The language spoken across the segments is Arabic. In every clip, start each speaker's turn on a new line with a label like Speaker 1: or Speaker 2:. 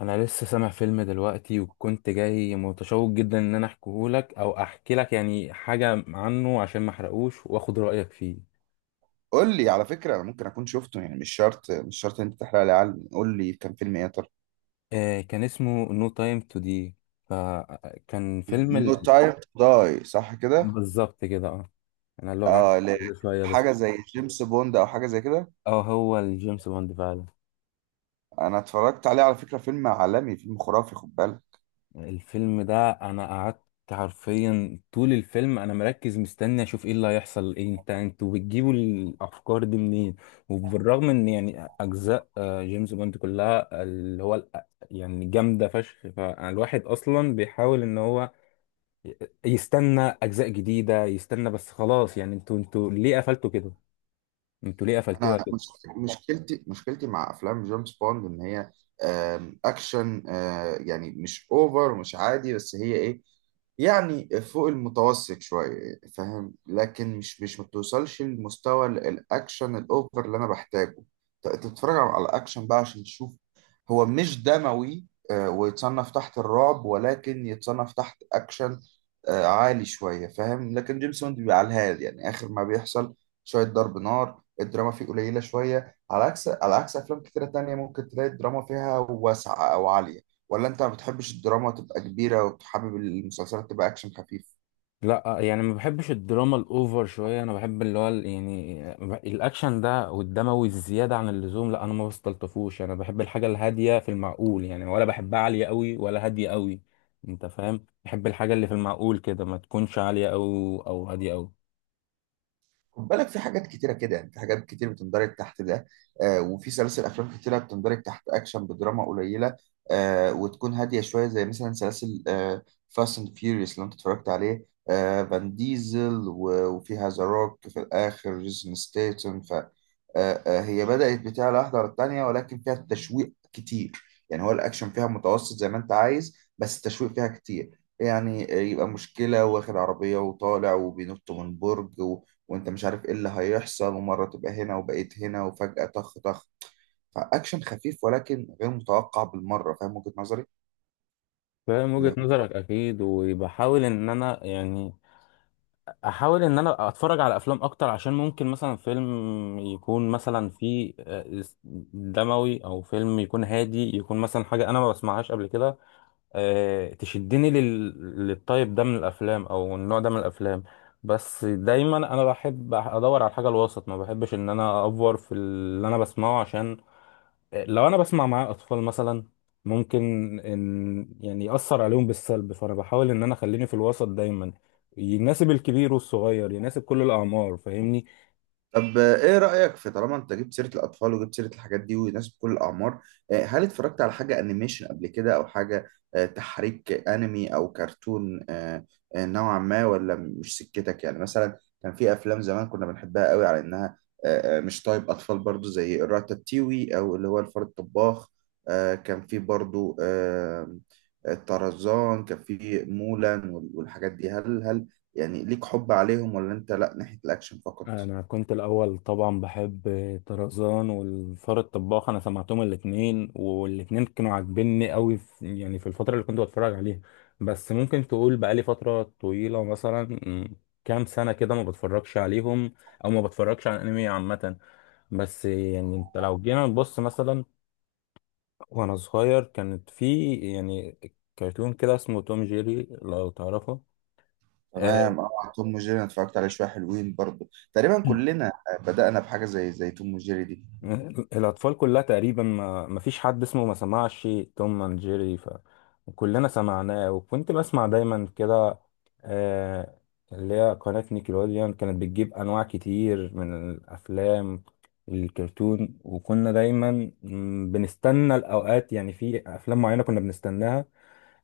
Speaker 1: انا لسه سامع فيلم دلوقتي وكنت جاي متشوق جدا ان انا احكيهولك او احكي لك يعني حاجه عنه عشان ما احرقوش واخد رايك فيه.
Speaker 2: قول لي على فكرة، أنا ممكن أكون شفته. يعني مش شرط، مش شرط إن أنت تحرق لي. علم قول لي كان فيلم إيه يا ترى.
Speaker 1: آه، كان اسمه نو تايم تو دي. فكان فيلم
Speaker 2: نو
Speaker 1: ال...
Speaker 2: تايم تو داي، صح كده؟
Speaker 1: آه، بالظبط كده، اه. انا اللغه عندي
Speaker 2: آه ل-
Speaker 1: شويه بس.
Speaker 2: حاجة زي جيمس بوند أو حاجة زي كده.
Speaker 1: اه، هو الجيمس بوند فعلا.
Speaker 2: أنا اتفرجت عليه على فكرة، فيلم عالمي، فيلم خرافي، خد بالك.
Speaker 1: الفيلم ده انا قعدت حرفيا طول الفيلم انا مركز مستني اشوف ايه اللي هيحصل. ايه انتوا بتجيبوا الافكار دي منين؟ وبالرغم ان يعني اجزاء جيمس بوند كلها اللي هو ال- يعني جامده فشخ، فالواحد اصلا بيحاول ان هو ي- يستنى اجزاء جديده، يستنى. بس خلاص يعني انتوا ليه قفلتوا كده؟ انتوا ليه قفلتوها
Speaker 2: انا
Speaker 1: كده؟
Speaker 2: مش- مشكلتي، مشكلتي مع افلام جيمس بوند ان هي اكشن، يعني مش اوفر ومش عادي، بس هي ايه؟ يعني فوق المتوسط شويه، فاهم؟ لكن مش ما بتوصلش لمستوى الاكشن الاوفر اللي انا بحتاجه. تتفرج على الاكشن بقى عشان تشوف. هو مش دموي، ويتصنف تحت الرعب، ولكن يتصنف تحت اكشن عالي شويه، فاهم؟ لكن جيمس بوند بيبقى على الهادي، يعني اخر ما بيحصل شويه ضرب نار. الدراما فيه قليلة شوية، على عكس، على عكس أفلام كتيرة تانية ممكن تلاقي الدراما فيها واسعة أو عالية. ولا أنت ما بتحبش الدراما تبقى كبيرة وتحبب المسلسلات تبقى أكشن خفيف؟
Speaker 1: لا يعني ما بحبش الدراما الاوفر شويه. انا بحب اللي هو ال- يعني الاكشن ده والدموي الزياده عن اللزوم لا، انا ما بستلطفوش. انا بحب الحاجه الهاديه في المعقول يعني، ولا بحبها عاليه قوي ولا هاديه قوي. انت فاهم؟ بحب الحاجه اللي في المعقول كده، ما تكونش عاليه قوي او هاديه قوي.
Speaker 2: خد بالك، في حاجات كتيرة كده، يعني في حاجات كتير بتندرج تحت ده. آه، وفي سلاسل أفلام كتيرة بتندرج تحت أكشن بدراما قليلة، آه، وتكون هادية شوية، زي مثلا سلاسل فاست أند فيوريوس اللي أنت اتفرجت عليه، آه، فان ديزل وفيها ذا روك، في الآخر جيسون ستيتون، ف آه آه هي بدأت بتاع واحدة على التانية، ولكن فيها تشويق كتير. يعني هو الأكشن فيها متوسط زي ما أنت عايز، بس التشويق فيها كتير، يعني، يبقى مشكلة واخد عربية وطالع وبينط من برج، وانت مش عارف ايه اللي هيحصل، ومرة تبقى هنا وبقيت هنا وفجأة طخ طخ. فأكشن خفيف ولكن غير متوقع بالمرة، فاهم وجهة نظري؟
Speaker 1: فاهم وجهه نظرك اكيد، وبحاول ان انا يعني احاول ان انا اتفرج على افلام اكتر. عشان ممكن مثلا فيلم يكون مثلا فيه دموي، او فيلم يكون هادي، يكون مثلا حاجه انا ما بسمعهاش قبل كده. تشدني لل... للطيب ده من الافلام او النوع ده من الافلام. بس دايما انا بحب ادور على الحاجه الوسط، ما بحبش ان انا افور في اللي انا بسمعه. عشان لو انا بسمع مع اطفال مثلا ممكن ان يعني ياثر عليهم بالسلب، فانا بحاول ان انا اخليني في الوسط دايما، يناسب الكبير والصغير، يناسب كل الاعمار، فاهمني؟
Speaker 2: طب، ايه رأيك في، طالما انت جبت سيرة الأطفال وجبت سيرة الحاجات دي وناس بكل الأعمار، هل اتفرجت على حاجة أنيميشن قبل كده، أو حاجة تحريك، أنمي أو كرتون نوعا ما، ولا مش سكتك؟ يعني مثلا كان في أفلام زمان كنا بنحبها قوي، على إنها مش طيب أطفال، برضو، زي الراتاتيوي، أو اللي هو الفار الطباخ. كان في برضو طرزان، كان في مولان، والحاجات دي. هل يعني ليك حب عليهم، ولا أنت لأ، ناحية الأكشن فقط؟
Speaker 1: انا كنت الاول طبعا بحب طرزان والفار الطباخ، انا سمعتهم الاثنين، والاثنين كانوا عاجبني قوي في يعني في الفتره اللي كنت بتفرج عليها. بس ممكن تقول بقالي فتره طويله مثلا، م، كام سنه كده ما بتفرجش عليهم، او ما بتفرجش على الانمي عامه. بس يعني انت لو جينا نبص مثلا، وانا صغير كانت في يعني كرتون كده اسمه توم جيري، لو تعرفه. آه،
Speaker 2: تمام، اه، توم وجيري، انا اتفرجت عليه شويه، حلوين برضه. تقريبا كلنا بدأنا بحاجه زي توم وجيري دي.
Speaker 1: مم. الأطفال كلها تقريبا ما فيش حد اسمه ما سمعش توم اند جيري، فكلنا سمعناه. وكنت بسمع دايما كده آه، اللي هي قناة نيكلوديان، كانت بتجيب أنواع كتير من الأفلام الكرتون. وكنا دايما بنستنى الأوقات، يعني في أفلام معينة كنا بنستناها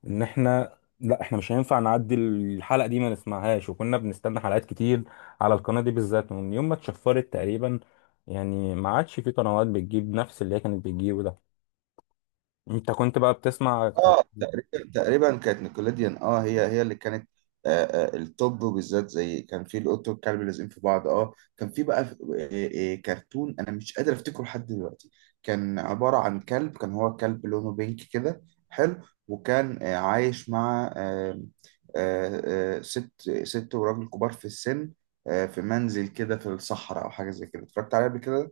Speaker 1: ان احنا لا، احنا مش هينفع نعدي الحلقه دي ما نسمعهاش. وكنا بنستنى حلقات كتير على القناه دي بالذات. ومن يوم ما اتشفرت تقريبا يعني ما عادش في قنوات بتجيب نفس اللي هي كانت بتجيبه ده. انت كنت بقى بتسمع طيب؟
Speaker 2: اه، تقريبا، تقريبا كانت نيكوليديان، اه، هي اللي كانت التوب. وبالذات زي كان في القط والكلب لازقين في بعض، اه، كان في بقى، كرتون انا مش قادر افتكره لحد دلوقتي. كان عبارة عن كلب، كان هو كلب لونه بينك كده، حلو، وكان عايش مع آه ست، ست وراجل كبار في السن، في منزل كده في الصحراء او حاجة زي كده. اتفرجت عليه قبل كده.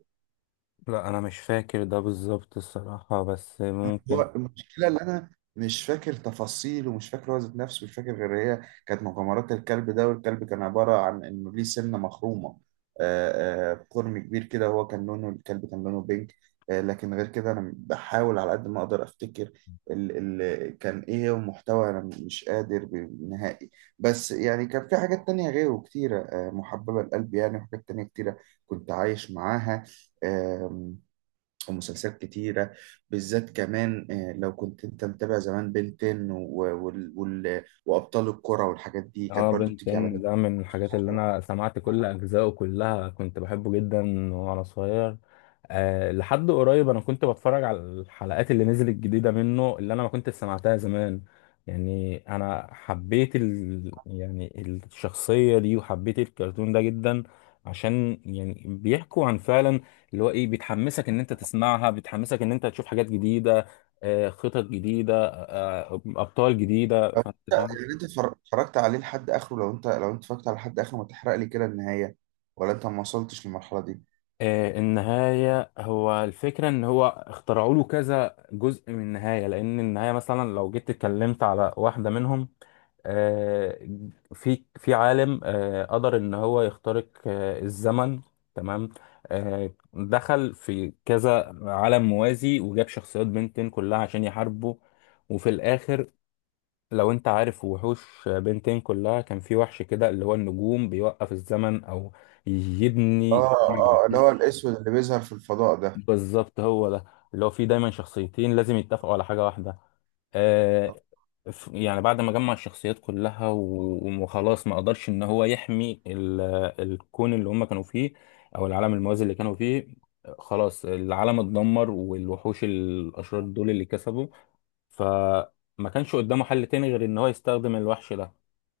Speaker 1: لا انا مش فاكر ده بالظبط الصراحه، بس ممكن.
Speaker 2: هو المشكلة، اللي أنا مش فاكر تفاصيل، ومش فاكر هو ذات نفسه، مش فاكر غير هي كانت مغامرات الكلب ده، والكلب كان عبارة عن إنه ليه سنة مخرومة، قرن كبير كده. هو كان لونه، الكلب كان لونه بينك، آه، لكن غير كده أنا بحاول على قد ما أقدر أفتكر ال كان إيه هو المحتوى. أنا مش قادر نهائي. بس يعني كان في حاجات تانية غيره كتيرة، محببة لقلبي يعني، وحاجات تانية كتيرة كنت عايش معاها، ومسلسلات كتيرة بالذات كمان. لو كنت انت متابع زمان، بنتين وابطال الكرة والحاجات دي كانت
Speaker 1: اه،
Speaker 2: برضو
Speaker 1: بنت
Speaker 2: بتيجي على
Speaker 1: ان ده من الحاجات اللي
Speaker 2: نيكلوديون.
Speaker 1: انا سمعت كل اجزائه كلها، كنت بحبه جدا وانا صغير. أه لحد قريب انا كنت بتفرج على الحلقات اللي نزلت جديدة منه، اللي انا ما كنت سمعتها زمان. يعني انا حبيت ال... يعني الشخصية دي، وحبيت الكرتون ده جدا. عشان يعني بيحكوا عن فعلا اللي هو ايه بتحمسك ان انت تسمعها، بتحمسك ان انت تشوف حاجات جديدة، خطط جديدة، ابطال جديدة،
Speaker 2: لو
Speaker 1: فانت
Speaker 2: انت
Speaker 1: فاهم.
Speaker 2: يعني انت اتفرجت عليه لحد اخره، لو انت، لو انت اتفرجت على لحد اخره، ما تحرق لي كده النهاية، ولا انت ما وصلتش للمرحلة دي؟
Speaker 1: آه، النهاية هو الفكرة إن هو اخترعوا له كذا جزء من النهاية. لأن النهاية مثلا لو جيت اتكلمت على واحدة منهم، آه، في عالم قدر إن هو يخترق الزمن. تمام، دخل في كذا عالم موازي وجاب شخصيات بنتين كلها عشان يحاربوا. وفي الآخر، لو أنت عارف وحوش بنتين كلها، كان في وحش كده اللي هو النجوم بيوقف الزمن أو
Speaker 2: اه،
Speaker 1: يبني.
Speaker 2: اه، اللي هو الاسود اللي بيظهر في الفضاء ده.
Speaker 1: بالظبط هو ده، اللي هو فيه دايما شخصيتين لازم يتفقوا على حاجة واحدة. آه، يعني بعد ما جمع الشخصيات كلها وخلاص ما قدرش ان هو يحمي ال- الكون اللي هم كانوا فيه، او العالم الموازي اللي كانوا فيه. خلاص العالم اتدمر، والوحوش الاشرار دول اللي كسبوا، فما كانش قدامه حل تاني غير ان هو يستخدم الوحش ده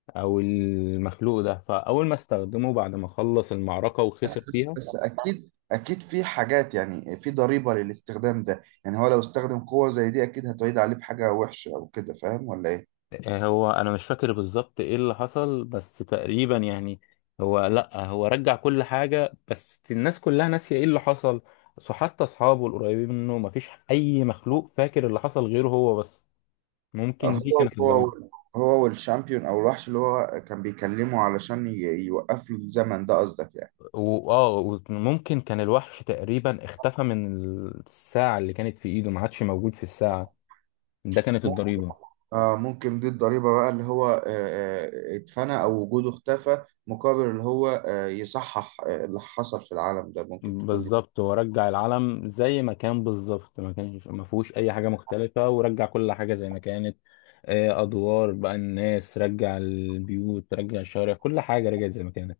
Speaker 1: او المخلوق ده. فاول ما استخدمه بعد ما خلص المعركة
Speaker 2: بس
Speaker 1: وخسر
Speaker 2: بس
Speaker 1: فيها،
Speaker 2: بس، اكيد اكيد في حاجات، يعني في ضريبة للاستخدام ده، يعني هو لو استخدم قوة زي دي اكيد هتعيد عليه بحاجة وحشة او كده، فاهم ولا ايه؟
Speaker 1: آه، هو انا مش فاكر بالظبط ايه اللي حصل، بس تقريبا يعني هو لا، هو رجع كل حاجة، بس الناس كلها ناسية ايه اللي حصل. سو حتى اصحابه القريبين منه مفيش اي مخلوق فاكر اللي حصل غيره هو بس. ممكن دي
Speaker 2: هو
Speaker 1: كانت
Speaker 2: هو
Speaker 1: الضريبة.
Speaker 2: هو والشامبيون، او الوحش اللي هو كان بيكلمه علشان يوقف له الزمن ده، قصدك يعني؟
Speaker 1: واه، وممكن كان الوحش تقريبا اختفى من الساعة اللي كانت في ايده، ما عادش موجود في الساعة، ده كانت
Speaker 2: مم-
Speaker 1: الضريبة.
Speaker 2: آه، ممكن دي الضريبة بقى، اللي هو، اتفنى او وجوده اختفى، مقابل اللي هو، يصحح، اللي حصل في العالم ده. ممكن تكون دي.
Speaker 1: بالظبط، ورجع العلم زي ما كان بالظبط، ما كانش ما فيهوش اي حاجه مختلفه، ورجع كل حاجه زي ما كانت. ادوار بقى الناس، رجع البيوت، رجع الشوارع، كل حاجه رجعت زي ما كانت.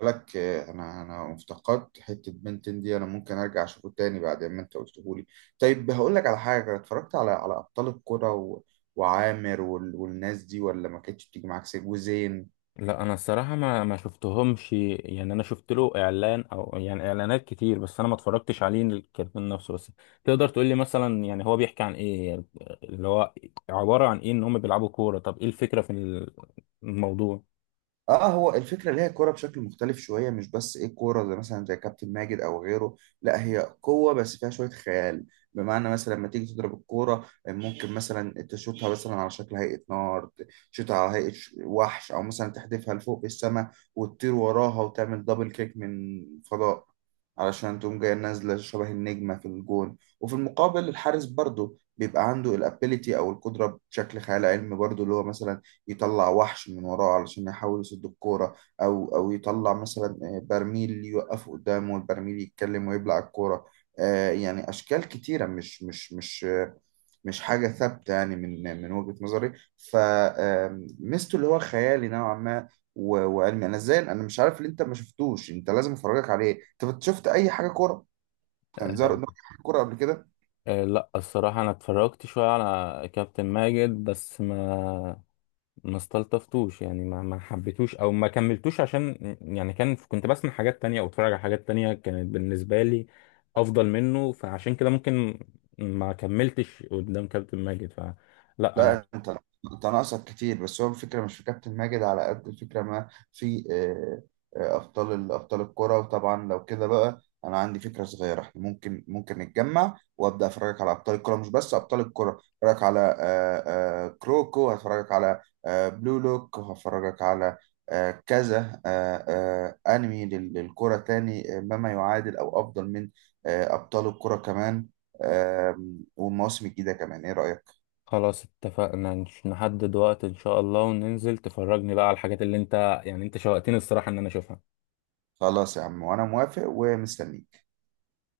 Speaker 2: بالنسبة لك، انا، انا افتقدت حتة بنتين دي، انا ممكن ارجع اشوفه تاني بعد ما انت قلته لي. طيب هقول لك على حاجة، اتفرجت على، على ابطال الكرة وعامر والناس دي، ولا ما كانتش بتيجي معاك سكة وزين؟
Speaker 1: لا انا الصراحه ما شفتهمش، يعني انا شفت له اعلان او يعني اعلانات كتير، بس انا ما اتفرجتش عليه الكرتون نفسه. بس تقدر تقول لي مثلا يعني هو بيحكي عن ايه؟ اللي هو عباره عن ايه ان هم بيلعبوا كوره؟ طب ايه الفكره في الموضوع؟
Speaker 2: اه، هو الفكره اللي هي كوره بشكل مختلف شويه. مش بس ايه كوره زي مثلا زي كابتن ماجد او غيره، لا، هي قوه بس فيها شويه خيال. بمعنى مثلا، لما تيجي تضرب الكوره ممكن مثلا تشوطها مثلا على شكل هيئه نار، تشوطها على هيئه وحش، او مثلا تحدفها لفوق في السماء وتطير وراها وتعمل دبل كيك من فضاء علشان تقوم جايه نازله شبه النجمه في الجون. وفي المقابل الحارس برضه بيبقى عنده الابيليتي او القدره بشكل خيال علمي برضه، اللي هو مثلا يطلع وحش من وراه علشان يحاول يصد الكورة، أو يطلع مثلا برميل يوقفه قدامه، والبرميل يتكلم ويبلع الكورة. يعني أشكال كتيرة، مش حاجة ثابتة يعني، من وجهة نظري. فميزته اللي هو خيالي نوعا ما، وعلمي. أنا إزاي، أنا مش عارف اللي أنت ما شفتوش، أنت لازم أفرجك عليه. أنت شفت أي حاجة كورة يعني زهر
Speaker 1: آه.
Speaker 2: قدامك، حاجة كورة قبل كده؟
Speaker 1: آه، لا الصراحة أنا اتفرجت شوية على كابتن ماجد، بس ما استلطفتوش، يعني ما حبيتوش أو ما كملتوش. عشان يعني كنت بسمع حاجات تانية أو اتفرج على حاجات تانية كانت بالنسبة لي أفضل منه، فعشان كده ممكن ما كملتش قدام كابتن ماجد، فلا أنا.
Speaker 2: لا انت ناقصك كتير، بس هو الفكره مش في كابتن ماجد على قد الفكره ما في، ابطال ابطال الكره. وطبعا لو كده بقى انا عندي فكره صغيره، احنا ممكن، ممكن نتجمع وابدا افرجك على ابطال الكره. مش بس ابطال الكره، افرجك على، كروكو، هفرجك على بلو لوك، وهفرجك على كذا انمي للكره تاني، ما يعادل او افضل من ابطال الكره كمان، آه، والمواسم الجديده كمان، ايه رايك؟
Speaker 1: خلاص اتفقنا، نحدد وقت إن شاء الله، وننزل تفرجني بقى على الحاجات اللي أنت يعني أنت شوقتني الصراحة إن أنا أشوفها.
Speaker 2: خلاص يا عم، وانا موافق ومستنيك.